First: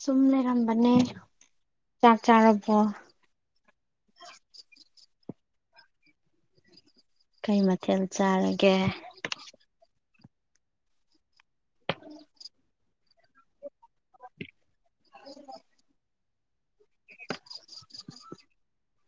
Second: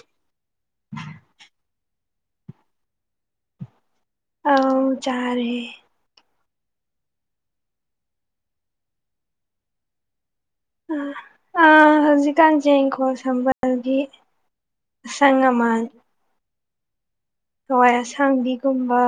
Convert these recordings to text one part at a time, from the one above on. ꯁꯨꯝ ꯂꯩ ꯌꯥꯝꯕꯅꯦ ꯆꯥꯛ ꯆꯥꯔꯕꯣ ꯑꯥꯎ ꯆꯥꯔꯦ ꯀꯩ ꯃꯊꯦꯜ ꯆꯥꯔꯒꯦ ꯎꯝ ꯑ ꯍꯧꯖꯤ ꯀꯥꯟ ꯆꯦ ꯒꯣꯜ ꯁꯝꯕꯜꯒꯤ ꯁꯉꯃꯜ [inaudible] ꯍꯋꯥꯏ ꯑꯁꯥꯡꯕꯤꯒꯨꯝꯕ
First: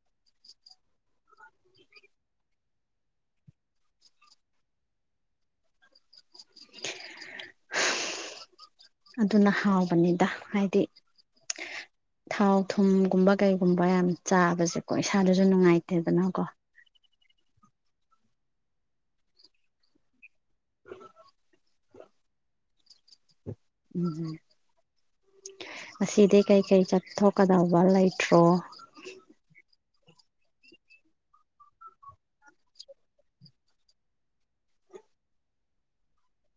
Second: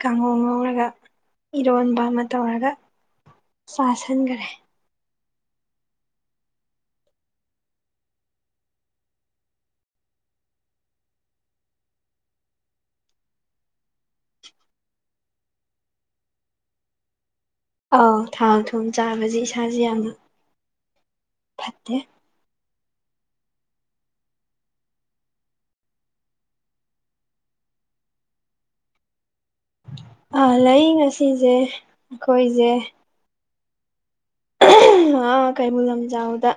ꯀꯥꯡꯍꯧ ꯉꯧꯔꯒ ꯏꯔꯣꯟꯕ ꯑꯃ ꯇꯧꯔꯒ ꯆꯁꯤꯟꯈꯔꯦ ꯑꯗꯨꯅ ꯍꯥꯎꯕꯅꯤꯗ ꯍꯥꯏꯗꯤ ꯊꯥꯎ ꯊꯨꯝꯒꯨꯝꯕ ꯀꯩꯒꯨꯝꯕ ꯌꯥꯝ ꯆꯥꯕꯁꯦꯀꯣ ꯏꯁꯥꯗꯁꯨ ꯅꯨꯡꯉꯥꯏꯇꯦꯗꯅꯀꯣ ꯑ ꯊꯥꯎ ꯊꯨꯝ ꯆꯥꯕꯁꯦ ꯏꯁꯥꯁꯦ ꯌꯥꯝꯅ ꯐꯠꯇꯦ ꯎꯝꯝ ꯑꯁꯤꯗꯤ ꯀꯩꯀꯩ ꯆꯠꯊꯣꯛꯀꯗꯧꯕ ꯂꯩꯇ꯭ꯔꯣ ꯂ ꯉꯁꯤꯁꯦ ꯑꯩꯈꯣꯏꯁꯦ ꯑ ꯀꯩꯕꯨꯜ ꯂꯝꯖꯥꯎꯗ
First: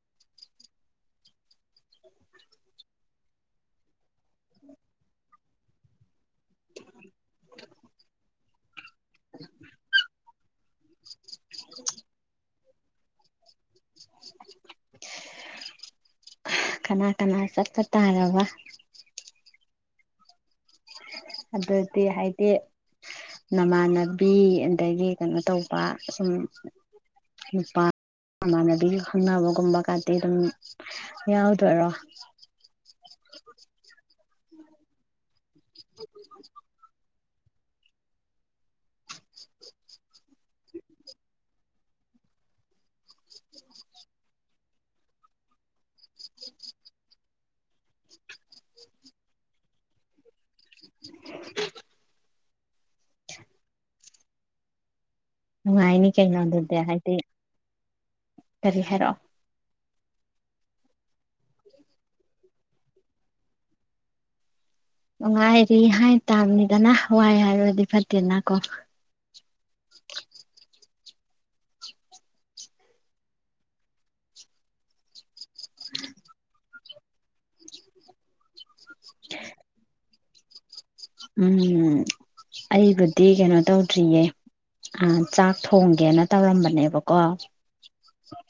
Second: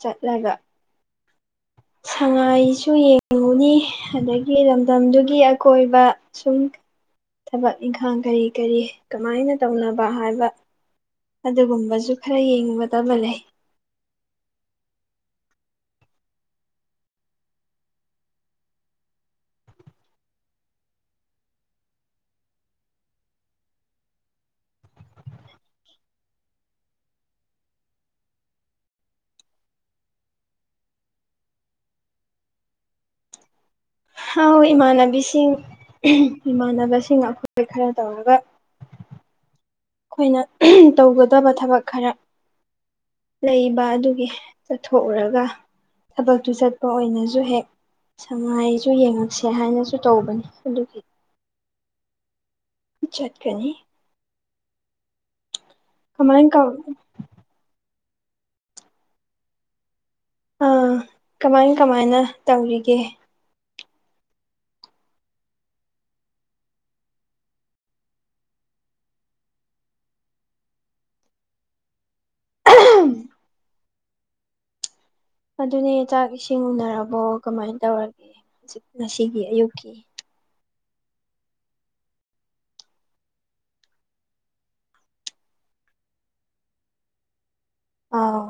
ꯆꯠꯂꯒ ꯁꯉꯥꯏꯁꯨ ꯌꯦꯡꯉꯨꯅꯤ ꯑꯗꯒꯤ ꯂꯝꯗꯝꯗꯨꯒꯤ ꯑꯀꯣꯏꯕ ꯁꯨꯝ ꯊꯕꯛ ꯏꯪꯈꯥꯡ ꯀꯔꯤ ꯀꯔꯤ ꯀꯃꯥꯏꯅ ꯇꯧꯅꯕ ꯍꯥꯏꯕ ꯑꯗꯨꯒꯨꯝꯕꯁꯨ ꯈꯔ ꯌꯦꯡꯉꯨꯒꯗꯕ ꯂꯩ ꯀꯅꯥ ꯀꯅꯥ ꯆꯠꯄ ꯇꯥꯔꯕ ꯑꯗꯨꯗꯤ ꯍꯥꯏꯗꯤ ꯅꯃꯥꯟꯅꯕꯤ ꯑꯗꯒꯤ ꯀꯩꯅꯣ ꯇꯧꯕ ꯁꯨꯝ ꯅꯨꯄꯥ ꯃꯃꯥꯟꯅꯕꯤꯁꯨ ꯈꯪꯅꯕꯒꯨꯝꯕ ꯀꯇꯤ ꯑꯗꯨꯝ ꯌꯥꯎꯗꯣꯏꯔꯣ ꯍꯥꯎ ꯏꯃꯥꯟꯅꯕꯤꯁꯤꯡ ꯏꯃꯥꯟꯅꯕꯁꯤꯡ ꯑꯩꯈꯣꯏ ꯏ ꯈꯔ ꯇꯧꯔꯒ ꯑꯩꯈꯣꯏꯅ ꯇꯧꯒꯗꯕ ꯊꯕꯛ ꯈꯔ ꯂꯩꯕ ꯑꯗꯨꯒꯤ ꯆꯠꯊꯣꯛꯎꯔꯒ ꯊꯕꯛꯇꯨ ꯆꯠꯄ ꯑꯣꯏꯅꯁꯨ ꯍꯦꯛ ꯁꯉꯥꯏꯁꯨ ꯌꯦꯡꯉꯛꯁꯦ ꯍꯥꯏꯅꯁꯨ ꯇꯧꯕꯅꯤ ꯑꯗꯨꯈꯤ ꯆꯠꯀꯅꯤ ꯅꯨꯡꯉꯥꯏꯅꯤ ꯀꯩꯅꯣ ꯀꯃꯥꯏ ꯑꯗꯨꯗꯤ ꯍꯥꯏꯗꯤ ꯀꯔꯤ ꯍꯥꯏꯔꯑꯣ ꯑꯥ ꯀꯃꯥꯏ ꯀꯃꯥꯏꯅ ꯇꯧꯔꯤꯒꯦ ꯅꯨꯡꯉꯥꯏꯔꯤ ꯍꯥꯏ ꯇꯥꯕꯅꯤꯗꯅ ꯋꯥꯏ ꯍꯥꯏꯔꯨꯔꯗꯤ ꯐꯠꯇꯦꯅ ꯀꯣ ꯑꯗꯨꯅꯦ ꯆꯥꯛ ꯏꯁꯤꯡ ꯎꯅꯔꯕꯣ ꯀꯃꯥꯏꯅ ꯇꯧꯔꯒꯦ ꯍꯧꯖꯤꯛ ꯉꯁꯤꯒꯤ ꯑꯌꯨꯛꯀꯤ ꯎꯝ ꯑꯩꯕꯨꯗꯤ ꯀꯩꯅꯣ ꯇꯧꯗ꯭ꯔꯤꯌꯦ ꯆꯥꯛ ꯊꯣꯡꯒꯦꯅ ꯇꯧꯔꯝꯕꯅꯦꯕꯀꯣ ꯑꯥ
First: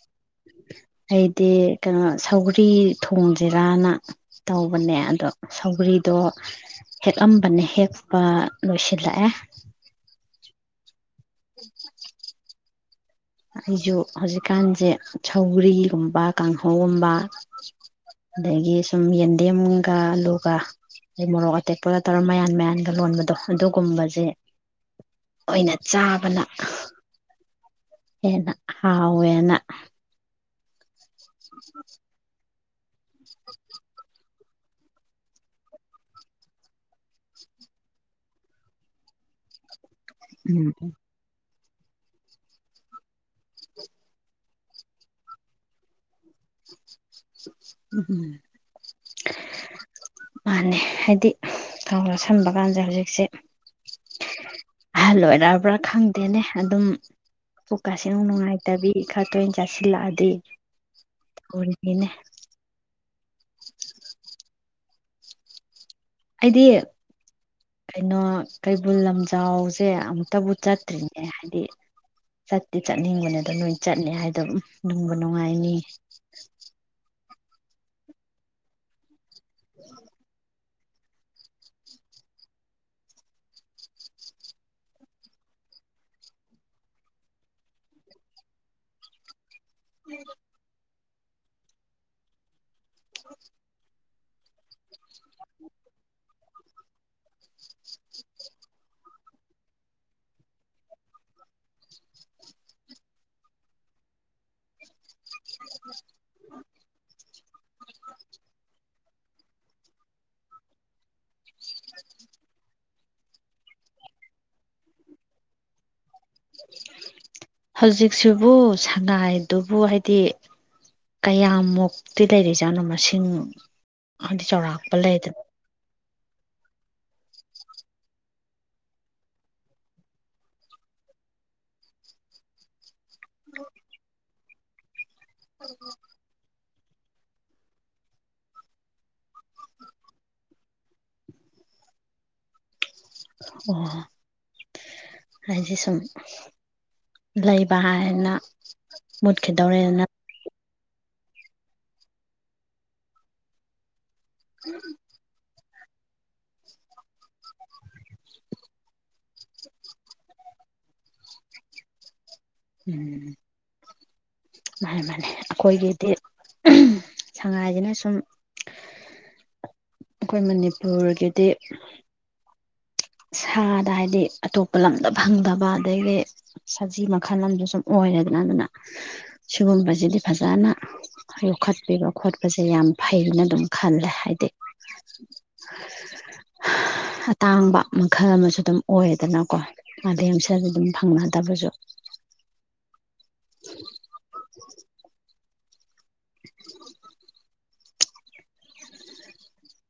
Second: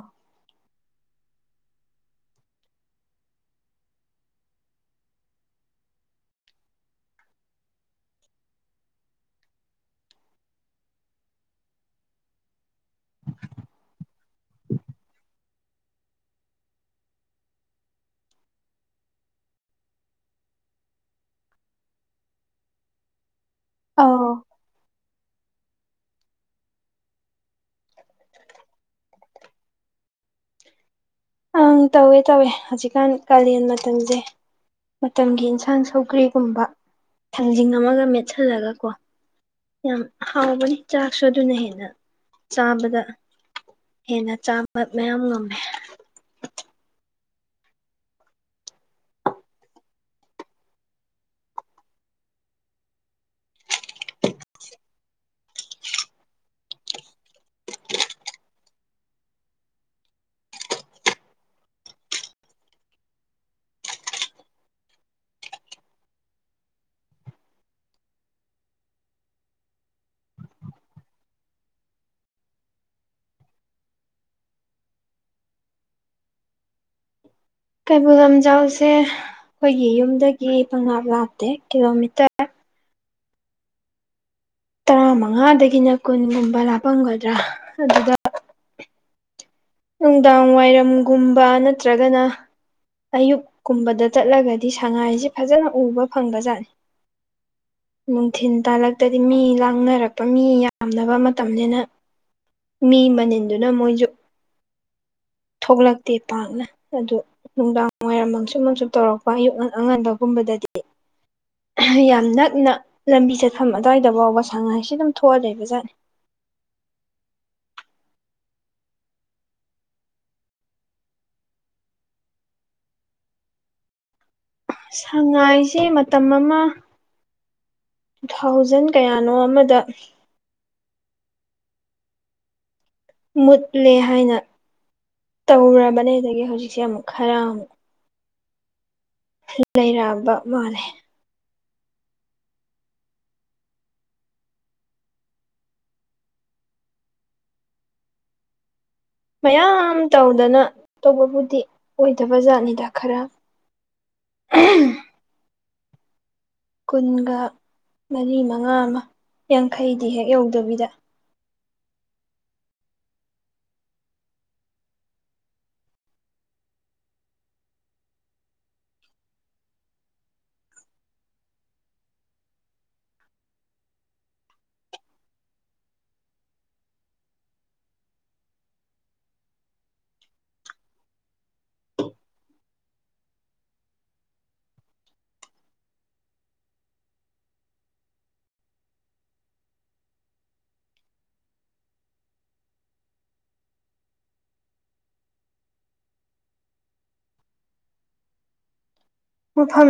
ꯑꯩꯗꯤ ꯀꯩꯅꯣ ꯁꯧꯒꯔꯤ ꯊꯣꯡꯁꯤꯔꯥꯅ ꯇꯧꯕꯅꯦ ꯑꯗꯣ ꯁꯧꯒ꯭ꯔꯤꯗꯣ ꯑꯝꯕꯅ ꯍꯦꯛꯄ ꯂꯣꯏꯁꯤꯜꯂꯛꯑꯦ ꯍ [inaudible] ꯑꯩꯁꯨ ꯍꯧꯖꯤꯛꯀꯥꯟꯁꯦ ꯁꯧꯒ꯭ꯔꯤꯒꯨꯝꯕ ꯀꯥꯡꯍꯧꯒꯨꯝꯕ ꯑꯗꯒꯤ ꯁꯨꯝ ꯌꯦꯟꯗꯦꯝꯒ ꯑꯂꯨꯒ ꯑ ꯃꯣꯔꯣꯛ ꯑꯇꯦꯛꯄꯒ ꯇꯧꯔꯒ ꯃꯌꯥꯟ ꯃꯌꯥꯟꯒ ꯂꯣꯟꯕꯗꯣ ꯑꯗꯨꯒꯨꯝꯕꯁꯦ ꯑꯥꯎ ꯑꯣꯏꯅ ꯆꯥꯕꯅ ꯍꯦꯟꯅꯥ ꯍꯥꯎꯌꯦꯅ ꯑ ꯇꯋꯦ ꯇꯋꯦ ꯍꯧꯖꯤ ꯖꯤꯀꯥꯟ ꯀꯥꯂꯦꯟ ꯃꯇꯝꯁꯦ ꯃꯇꯝꯒꯤ ꯏꯟꯁꯥꯡ ꯁꯧꯒ꯭ꯔꯤꯒꯨꯝꯕ ꯊꯟꯖꯤꯡ ꯑꯃꯒ ꯃꯦꯠꯁꯤꯜꯂꯒ ꯀꯣ ꯌꯥꯝ ꯎꯝ ꯍꯥꯎꯕꯅꯤ ꯆꯥꯛꯁꯨ ꯑꯗꯨꯅ ꯍꯦꯟꯅ ꯆꯥꯕꯗ ꯍꯦꯟꯅ ꯆꯥꯕ ꯃꯌꯥꯝ ꯉꯝꯃꯦ ꯎꯝ ꯃꯥꯅꯦ ꯍꯥꯏꯗꯤ ꯊꯧꯒ ꯁꯟꯕ ꯀꯥꯟꯁꯦ ꯍꯧꯖꯤꯛꯁꯦ ꯑꯍꯜ ꯑꯣꯏꯔꯛꯕ꯭ꯔꯥ ꯈꯪꯗꯦꯅꯦ ꯑꯗꯨꯝ ꯄꯨꯛꯀꯥꯁꯤ ꯅꯨꯡ ꯅꯨꯡꯉꯥꯏꯇꯕꯤ ꯈꯔ ꯇꯣꯏꯅ ꯆꯥꯁꯤꯜꯂꯛꯑꯗꯤ ꯏꯅꯦ [inaudible] ꯑꯩꯗꯤ ꯀꯩꯅꯣ ꯀꯩꯕꯨꯜ ꯂꯝꯖꯥꯎꯁꯦ ꯑꯃꯨꯛꯇꯕꯨ ꯆꯠꯇ꯭ꯔꯤꯅꯦ ꯍꯥꯏꯗꯤ ꯆꯠꯇꯤ ꯆꯠꯅꯤꯡꯕꯅꯦꯗ ꯅꯣꯏ ꯆꯠꯅꯤ ꯍꯥꯏꯗ ꯅꯨꯡꯕ ꯅꯨꯡꯉꯥꯏꯅꯤ ꯀꯩꯕꯨꯜ ꯂꯝꯖꯥꯎꯁꯦ ꯑꯩꯈꯣꯏꯒꯤ ꯌꯨꯝꯗꯒꯤ ꯄꯪ ꯂꯥꯛꯗꯦ ꯀꯤꯂꯣꯃꯤꯇꯔ ꯇꯔꯥꯃꯉꯥꯗꯒꯤꯅ ꯀꯨꯟꯒꯨꯝꯕ ꯂꯥꯞꯄꯝꯒꯗ꯭ꯔꯥ ꯑꯗꯨꯗ ꯅꯨꯡꯗꯥꯡ ꯋꯥꯏꯔꯝ ꯒꯨꯝꯕ ꯅꯠꯇ꯭ꯔꯒꯅ ꯑꯌꯨꯛ ꯀꯨꯝꯕꯗ ꯆꯠꯂꯒꯗꯤ ꯁꯉꯥꯏꯁꯤ ꯐꯖꯅ ꯎꯕ ꯐꯪꯕꯖꯥꯠꯅꯤ ꯅꯨꯡꯊꯤꯜ ꯇꯥꯜꯂꯛꯇꯗꯤ ꯃꯤ ꯂꯥꯡꯅꯔꯛꯄ ꯃꯤ ꯌꯥꯝꯅꯕ ꯃꯇꯝꯅꯤꯅ ꯃꯤ ꯃꯅꯤꯟꯗꯨꯅ ꯃꯣꯏꯁꯨ ꯊꯣꯛꯂꯛꯇꯦ ꯄꯥꯛꯅ ꯑꯗꯨ ꯅꯨꯡꯗꯥꯡ ꯋꯥꯏꯔꯝ ꯃꯪꯁꯨꯨꯞ ꯑꯃꯪꯁꯨꯨꯞ ꯇꯧꯔꯛꯄ ꯑꯌꯨꯛ ꯉ ꯑꯉꯟꯕꯒꯨꯝꯕꯗꯗꯤ ꯌꯥꯝ ꯅꯛꯅ ꯂꯝꯕꯤ ꯆꯠꯐꯝ ꯑꯗꯨꯋꯥꯏꯗ ꯐꯥꯎꯕ ꯁꯉꯥꯏꯁꯤ ꯑꯗꯨꯝ ꯊꯣꯛꯑ ꯂꯩꯕꯖꯥꯠꯅꯤ ꯍꯧꯖꯤꯛꯁꯤꯕꯨ ꯁꯉꯥꯏꯗꯨꯕꯨ ꯍꯥꯏꯗꯤ ꯀꯌꯥꯃꯨꯛꯇꯤ ꯂꯩꯔꯤꯖꯥꯠꯅꯣ ꯃꯁꯤꯡ ꯍꯥꯏꯗꯤ ꯆꯥꯎꯔꯥꯛꯄ ꯂꯩꯗꯅ ꯁꯉꯥꯏꯁꯦ ꯃꯇꯝ ꯑꯃ ꯇꯨ ꯊꯥꯎꯖꯟ ꯀꯌꯥꯅꯣ ꯑꯃꯗ ꯃꯨꯠꯂꯦ ꯍꯥꯏꯅ ꯇꯧꯔ ꯕꯅꯦ ꯍꯧꯖꯤꯛ ꯏꯆꯦ ꯑꯃꯨꯛ ꯈꯔ ꯑꯃꯨꯛ ꯂꯩꯔꯕ ꯃꯥꯜꯂꯦ ꯑꯣ ꯍꯥꯏꯗꯤ ꯁꯨꯝ ꯂꯩꯕ ꯍꯥꯏꯅ ꯃꯌꯥꯝ ꯃꯨꯠꯈꯤꯗꯧꯔꯦꯅ ꯇꯧꯗꯅ ꯇꯧꯕꯕꯨꯗꯤ ꯑꯣꯏꯗꯕ ꯖꯥꯠꯅꯤꯗ ꯈꯔ ꯀꯨꯟꯒ ꯃꯔꯤ ꯃꯉꯥ ꯑꯃ ꯌꯥꯡꯈꯩꯗꯤ ꯍꯦꯛ ꯌꯧꯗꯕꯤꯗ ꯎꯝ ꯃꯥ ꯃꯥꯅꯤ ꯑꯩꯈꯣꯏꯒꯤꯗꯤ ꯁꯉꯥꯏꯁꯤꯅ ꯁꯨꯝ ꯑꯩꯈꯣꯏ ꯃꯅꯤꯄꯨꯔꯒꯤꯗꯤ ꯁꯥꯗ ꯍꯥꯏꯗꯤ ꯑꯇꯣꯞꯄ ꯂꯝꯗ ꯐꯪꯗꯕ ꯑꯗꯒꯤ ꯁꯖꯤ ꯃꯈꯜ ꯑꯗ ꯁꯨꯝ ꯑꯣꯏꯔꯦꯗꯅ ꯑꯗꯨꯅ ꯁꯤꯒꯨꯝꯕꯁꯤꯗꯤ ꯐꯖꯅ ꯌꯣꯛꯈꯠꯄꯤꯕ ꯈꯣꯠꯄꯁꯦ ꯌꯥꯝ ꯐꯅ ꯑꯗꯨꯝ ꯈꯜꯂꯦ ꯍꯥꯏꯗꯤ ꯑꯇꯥꯡꯕ ꯃꯈꯜ ꯑꯃꯁꯨ ꯑꯗꯨꯝ ꯑꯣꯏꯌꯦꯗꯅꯀꯣ ꯑꯥꯗꯩ ꯑꯃꯁꯁꯤꯗꯤ ꯑꯗꯨꯝ ꯐꯪꯅꯗꯕꯁꯨ [inaudible] [inaudible] ꯃꯐꯝ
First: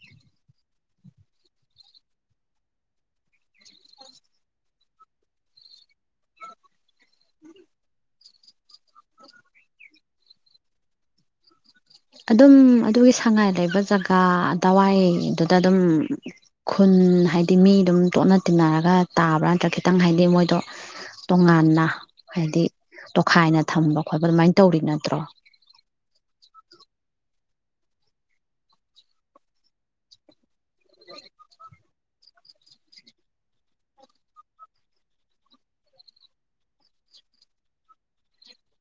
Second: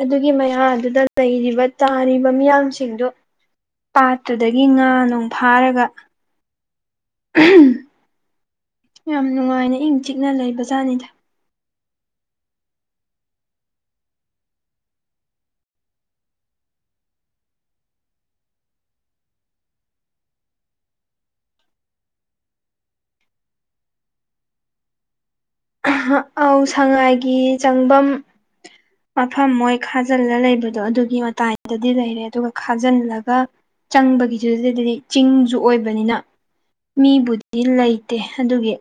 ꯑꯗꯨꯒꯤ ꯃꯌꯥ ꯑꯗꯨꯗ ꯂꯩꯔꯤꯕ ꯇꯥꯔꯤꯕ ꯃꯤꯌꯥꯝꯁꯤꯡꯗꯨ ꯄꯥꯠꯇ꯭ꯔꯗꯒꯤ ꯉꯥ ꯅꯨꯡ ꯐꯥꯔꯒ ꯌꯥꯝ ꯅꯨꯡꯉꯥꯏꯅ ꯏꯪ ꯆꯤꯛꯅ ꯂꯩ ꯕꯖꯥꯠꯅꯤꯗ ꯑꯗꯨꯝ ꯑꯗꯨꯒꯤ ꯁꯉꯥꯏ ꯂꯩꯕ ꯖꯒꯥꯗꯋꯥꯏꯗꯨꯗ ꯑꯗꯨꯝ ꯈꯨꯟ ꯍꯥꯏꯗꯤ ꯃꯤ ꯑꯗꯨꯝ ꯇꯣꯠꯅ ꯇꯤꯟꯅꯔꯒ ꯇꯥꯕ꯭ꯔꯥ ꯅꯠꯇ꯭ꯔꯒ ꯈꯤꯇꯪ ꯍꯥꯏꯗꯤ ꯃꯣꯏꯗꯣ ꯇꯣꯉꯥꯟꯅ ꯍꯥꯏꯗꯤ ꯇꯣꯈꯥꯏꯅ ꯊꯝꯕ ꯈꯣꯠꯄ ꯑꯗꯨꯃꯥꯏꯅ ꯇꯧꯔꯤ ꯅꯠꯇ꯭ꯔꯣ ꯁꯉꯥꯏꯒꯤ ꯆꯪꯐꯝ ꯃꯐꯝ ꯃꯣꯏ ꯈꯥꯖꯤꯜꯂ ꯂꯩꯕꯗꯨ ꯑꯗꯣ ꯑꯗꯨꯒꯤ ꯃꯇꯥꯏꯗꯗꯤ ꯂꯩꯔꯦ ꯑꯗꯨꯒ ꯈꯥꯖꯤꯜꯂꯒ ꯆꯪꯕꯒꯤꯗꯨꯗꯗꯤ ꯆꯤꯡꯁꯨ ꯑꯣꯏꯕꯅꯤꯅ ꯃꯤꯕꯨꯗꯤ ꯂꯩꯇꯦ ꯑꯗꯨꯒꯤ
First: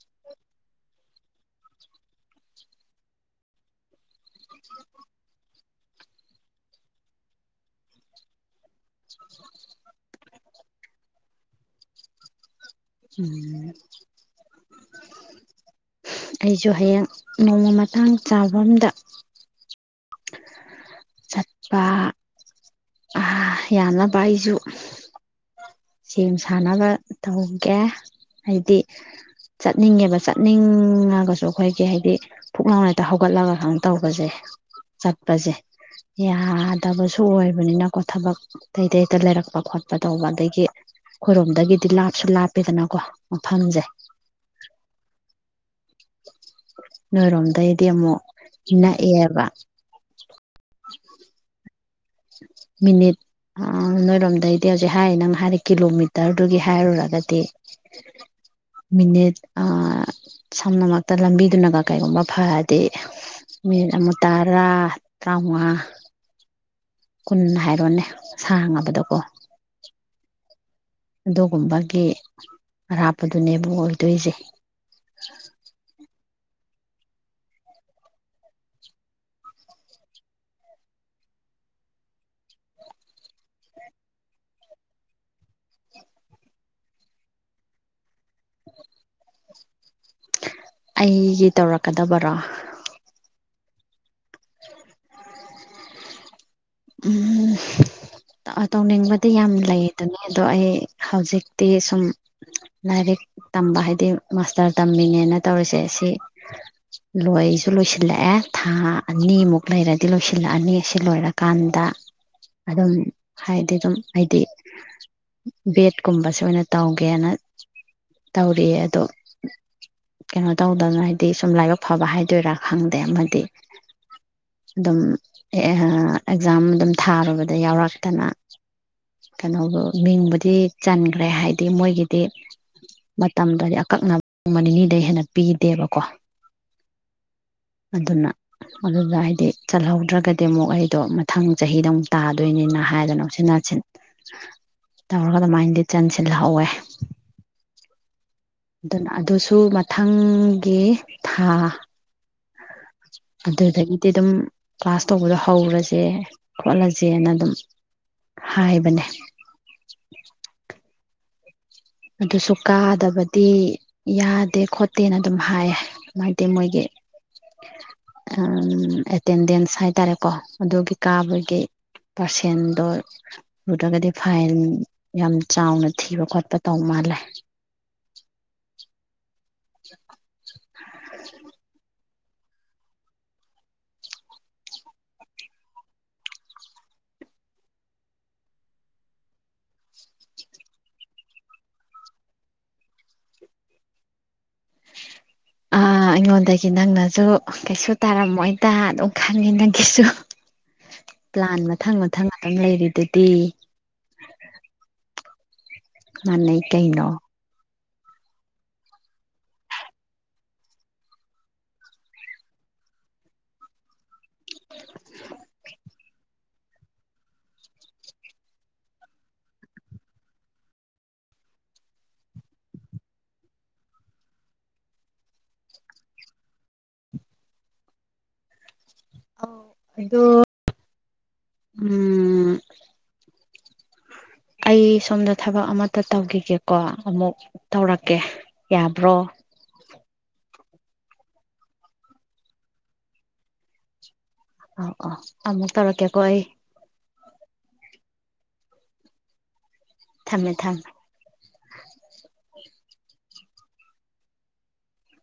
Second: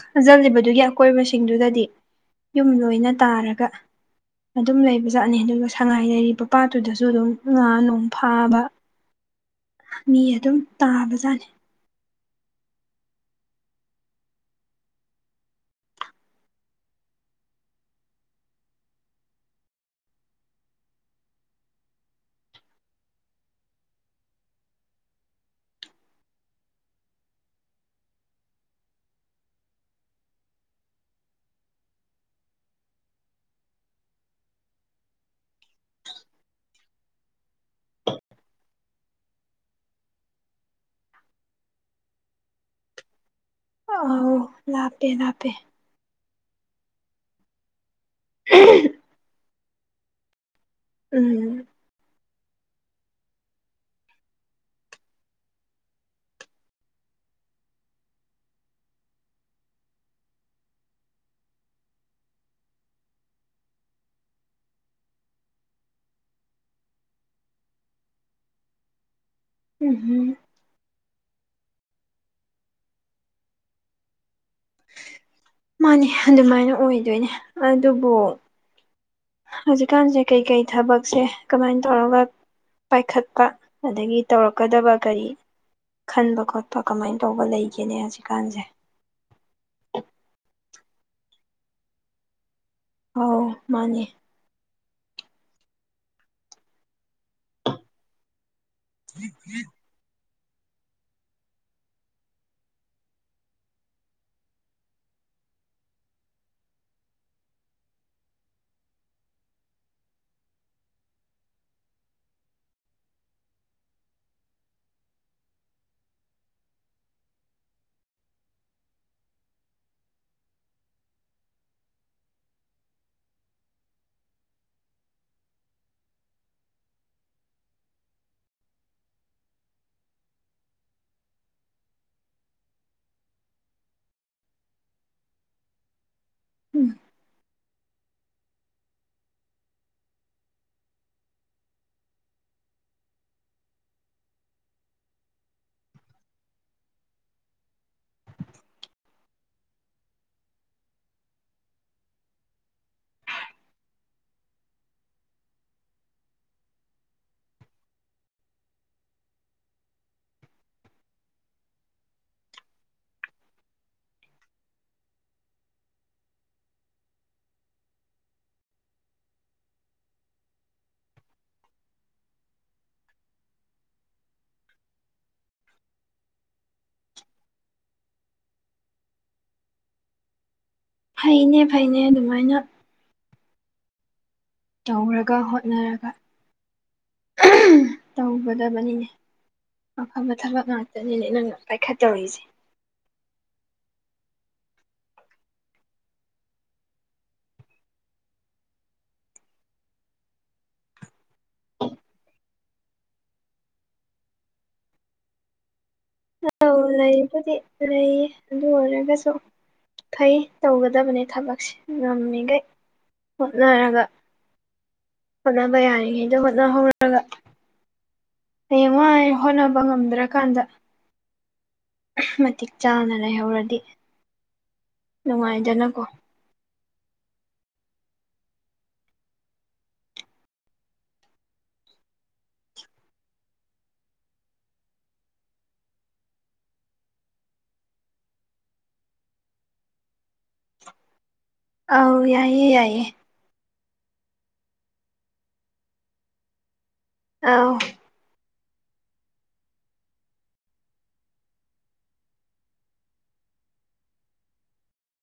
ꯈꯥꯖꯤꯜꯂꯤꯕꯗꯨꯒꯤ ꯑꯀꯣꯏꯕꯁꯤꯡꯗꯨꯗꯗꯤ ꯌꯨꯝ ꯂꯣꯏꯅ ꯇꯥꯔꯒ ꯑꯗꯨꯝ ꯂꯩꯕꯖꯥꯠꯅꯤ ꯑꯗꯨꯉ ꯁꯥꯏ ꯂꯩꯔꯤꯕ ꯄꯥꯠꯇꯨꯗꯁꯨ ꯑꯗꯨꯝ ꯉꯥ ꯅꯨꯡ ꯐꯥꯕ ꯃꯤ ꯑꯗꯨꯝ ꯇꯥꯕꯖꯥꯠꯅꯤ ꯑꯩꯁꯨ ꯍꯌꯦꯡ ꯅꯣꯡꯃ ꯃꯇꯥꯡ ꯆꯥꯕꯝꯗ ꯆꯠꯄ ꯑ ꯌꯥꯝꯅꯕ ꯑꯩꯁꯨ ꯁꯦꯝ ꯁꯥꯟꯅꯕ ꯇꯧꯒꯦ ꯍꯥꯏꯗꯤ ꯆꯠꯅꯤꯡꯉꯦꯕ ꯆꯠꯅꯤꯡꯉꯒꯁꯨ ꯑꯩꯈꯣꯏꯒꯤ ꯍꯥꯏꯗꯤ ꯐꯨꯛꯅꯥꯥꯎ ꯍꯦꯛꯇ ꯍꯧꯒꯠꯂꯒ ꯈꯪ ꯇꯧꯕꯁꯦ ꯆꯠꯄꯁꯦ ꯌꯥꯗꯕꯁꯨ ꯑꯣꯏꯕꯅꯤꯅꯀꯣ ꯊꯕꯛ ꯑꯇꯩꯇꯩꯇ ꯂꯩꯔꯛꯄ ꯈꯣꯠꯄ ꯇꯧꯕ ꯑꯗꯒꯤ ꯑꯩꯈꯣꯏꯔꯣꯝꯗꯒꯤꯗꯤ ꯂꯥꯞꯁꯨ ꯂꯥꯞꯄꯦꯗꯅꯀꯣ ꯃꯐꯝꯁꯦ ꯑꯥꯎ ꯂꯥꯞꯄꯦ ꯂꯥꯞꯄꯦ ꯅꯣꯏ ꯔꯣꯝꯗꯩꯩ ꯗꯤ ꯑꯃꯨꯛ ꯅꯛꯑꯦꯕ [inaudible] ꯎꯝ ꯃꯤꯅꯤꯠ ꯑꯥ ꯅꯣꯏꯔꯣꯝꯗꯩꯗꯤ ꯍꯧꯖꯤꯛ ꯍꯥꯏꯔꯤ ꯅꯪ ꯍꯥꯏꯔ ꯀꯤꯂꯣꯃꯤꯇꯔꯗꯨꯒꯤ ꯍꯥꯏꯔꯨꯔꯒꯗꯤ ꯃꯤꯅꯤꯠ ꯑꯥ ꯁꯝꯅꯃꯛꯇ ꯂꯝꯕꯤꯗꯨꯅꯒ ꯀꯔꯤꯒꯨꯝꯕ ꯐꯔꯗꯤ ꯃꯤꯅꯤꯠ ꯑꯃ ꯇꯔꯥ ꯇꯔꯥꯃꯉꯥ ꯀꯨꯟ ꯍꯥꯏꯔꯣꯅꯦ ꯁꯥꯡꯉꯕꯗꯀꯣ ꯎꯝꯍꯝ ꯑꯗꯨꯒꯨꯝꯕꯒꯤ ꯑꯔꯥꯞꯄꯗꯨꯅꯦꯕ ꯑꯣꯏꯗꯣꯏꯖ‌ꯦ ꯃꯥꯅꯦ ꯑꯗꯨꯃꯥꯏꯅ ꯑꯣꯏꯗꯣꯏꯅꯦ ꯑꯗꯨꯕꯨ ꯍꯧꯖꯤꯛꯀꯥꯟꯖ‌ꯦ ꯀꯩꯀꯩ ꯊꯕꯛꯁꯦ ꯀꯃꯥꯏꯅ ꯇꯧꯔꯒ ꯄꯥꯏꯈꯠꯄ ꯑꯗꯒꯤ ꯇꯧꯔꯛꯀꯗꯕ ꯀꯔꯤ ꯈꯟꯕ ꯈꯣꯠꯄ ꯀꯃꯥꯏꯅ ꯇꯧꯕ ꯂꯩꯒꯦꯅꯦ ꯍꯧꯖꯤꯛꯀꯥꯟꯖ‌ꯦ ꯑꯩꯒꯤ ꯇꯧꯔꯛꯀꯗꯕꯔꯣ ꯑꯧ ꯃꯥꯅꯦ [inaudible] ꯎꯝ ꯇꯧꯅꯤꯡꯕꯗꯤ ꯌꯥꯝ ꯂꯩꯗꯨꯅꯤ ꯑꯗꯣ ꯑꯩ ꯍꯧꯖꯤꯛꯇꯤ ꯁꯨꯝ ꯂꯥꯏꯔꯤꯛ ꯇꯝꯕ ꯍꯥꯏꯗꯤ ꯃꯥꯁꯇꯔ ꯇꯝꯃꯤꯅꯦꯅ ꯇꯧꯔꯤꯁꯦ ꯁꯤ ꯂꯣꯏꯁꯨ ꯂꯣꯏꯁꯤꯜꯂꯛꯑꯦ ꯊꯥ ꯑꯅꯤꯃꯨꯛ ꯂꯩꯔꯗꯤ ꯂꯣꯏꯁꯤꯜꯂꯛꯑꯅꯤ ꯁꯤ ꯂꯣꯏꯔꯒ ꯀꯥꯟꯗ ꯑꯗꯨꯝ ꯍꯥꯏꯗꯤ ꯑꯗꯨꯝ ꯑꯩꯗꯤ ꯕꯦꯠꯀꯨꯝꯕꯁꯦ ꯑꯣꯏꯅ ꯇꯧꯒꯦꯅ ꯇꯧꯔꯤꯌꯦ ꯑꯗꯣ ꯀꯩꯅꯣ ꯇꯧꯗꯅ ꯍꯥꯏꯗꯤ ꯁꯨꯝ ꯂꯥꯏꯕꯛ ꯐꯕ ꯍꯥꯏꯗꯣꯏꯔꯥ ꯈꯪꯗꯦ ꯑꯃꯗꯤ ꯑꯗꯨꯝ ꯑꯦꯛꯖꯥꯝ ꯑꯗꯨꯝ ꯊꯥꯔꯨꯕꯗ ꯌꯥꯎꯔꯛꯇꯅ ꯀꯩꯅꯣ ꯃꯤꯡꯕꯨꯗꯤ ꯆꯟꯈ꯭ꯔꯦ ꯍꯥꯏꯗꯤ ꯃꯣꯏꯒꯤꯗꯤ ꯃꯇꯝꯗꯣꯗꯤ ꯑꯀꯛꯅꯕ ꯅꯣꯡ ꯅꯤꯅꯤꯗ ꯍꯦꯟꯅ ꯄꯤꯗꯦꯕꯀꯣ ꯎꯝ ꯑꯗꯨꯅ ꯑꯗꯨꯗ ꯍꯥꯏꯗꯤ ꯆꯜꯍꯧꯗ꯭ꯔꯒꯗꯤ ꯑꯃꯨꯛ ꯑꯩ ꯑꯗꯣ ꯃꯊꯪ ꯆꯍꯤꯗ ꯑꯃꯨꯛ ꯇꯥꯗꯣꯏꯅꯤꯅ ꯍꯥꯏꯗꯅ ꯎꯆꯤꯟ ꯅꯥꯁꯤꯟ ꯇꯧꯔꯒ ꯑꯗꯨꯃꯥꯏꯅꯗꯤ ꯆꯟꯁꯤꯜꯍꯧꯋꯦ ꯑꯗꯨꯅ ꯑꯗꯨꯁꯨ ꯃꯊꯪꯒꯤ ꯊꯥ ꯑꯗꯨꯗꯒꯤꯗꯤ ꯑꯗꯨꯝ ꯀ꯭ꯂꯥꯁ ꯇꯧꯕꯗꯣ ꯍꯧꯔꯁꯦ ꯈꯣꯠꯂꯁꯦꯅ ꯑꯗꯨꯝ ꯍꯥꯏꯕꯅꯦ ꯑꯗꯨꯁꯨ ꯀꯥꯗꯕꯗꯤ ꯌꯥꯗꯦ ꯈꯣꯠꯇꯦꯅ ꯑꯗꯨꯝ ꯍꯥꯏꯌꯦ ꯍꯥꯏꯗꯤ ꯃꯣꯏꯒꯤ ꯑꯦꯇꯦꯟꯗꯦꯟꯁ ꯍꯥꯏꯇꯥꯔꯦꯀꯣ ꯑꯗꯨꯒꯤ ꯀꯥꯕꯒꯤ ꯄꯥꯔꯁꯦꯟꯗꯣ ꯁꯨꯗ꯭ꯔꯒꯗꯤ ꯐꯥꯏꯟ ꯌꯥꯝ ꯆꯥꯎꯅ ꯊꯤꯕ ꯈꯣꯠꯄ ꯇꯧ ꯃꯥꯜꯂꯦ [inaudible] ꯐꯩꯅꯦ ꯐꯩꯅꯦ ꯑꯗꯨꯝ ꯃꯥꯏꯅ ꯇꯧꯔꯒ ꯍꯣꯠꯅꯔꯒ ꯇꯧꯒꯗꯕꯅꯤꯅꯦ ꯑꯐꯕ ꯊꯕꯛ ꯉꯥꯛꯇꯅꯤꯅꯦ ꯅꯪꯅ ꯄꯥꯏꯈꯠꯇꯧꯔꯤꯁꯦ ꯑ ꯑꯩꯉꯣꯟꯗꯒꯤ ꯅꯪꯅꯁꯨ ꯀꯩꯁꯨ ꯇꯥꯔꯝꯃꯣꯏꯗ ꯑꯗꯨꯝ ꯈꯪꯉꯦ ꯅꯪꯒꯤꯁꯨ ꯄ꯭ꯂꯥꯟ ꯃꯊꯪ ꯃꯊꯪ ꯑꯗꯨꯝ ꯂꯩꯔꯤꯗꯨꯗꯤ ꯃꯥꯟꯅꯩ ꯑꯧ ꯀꯩꯅꯣ ꯂꯩꯕꯨꯗꯤ ꯂꯩꯌꯦ ꯑꯗꯨ ꯑꯣꯏꯔꯒꯁꯨ ꯐꯩ ꯇꯧꯒꯗꯕꯅꯦ ꯊꯕꯛꯁꯦ ꯉꯝꯃꯤꯈꯩ ꯍꯣꯠꯅꯔꯒ ꯍꯣꯠꯅꯕ ꯌꯔꯤ ꯉꯩꯗ ꯍꯣꯠꯅ ꯍꯧꯔꯔꯒ ꯍꯌꯦꯡꯋꯥꯏ ꯍꯣꯠꯅꯕ ꯉꯝꯗ꯭ꯔꯀꯥꯟꯗ ꯃꯇꯤꯛ ꯆꯥꯅ ꯂꯩꯍꯧꯔꯗꯤ ꯅꯨꯡꯉꯥꯏꯖꯅꯀꯣ ꯑ ꯑꯣ ꯎꯝ ꯑꯩ ꯁꯣꯝꯗ ꯊꯕꯛ ꯑꯃꯇ ꯇꯧꯈꯤꯒꯦꯀꯣ ꯑꯃꯨꯛ ꯇꯧꯔꯛꯀꯦ ꯌꯥꯕ꯭ꯔꯣ ꯑꯥꯎ ꯌꯥꯏꯌꯦ ꯌꯥꯏꯌꯦ ꯑꯥꯎ ꯑꯥꯎ ꯑꯃꯨꯛ ꯇꯧꯔꯛꯀꯦꯀꯣ ꯑꯩ ꯑꯧ ꯊꯝꯃꯦ ꯊꯝꯃꯦ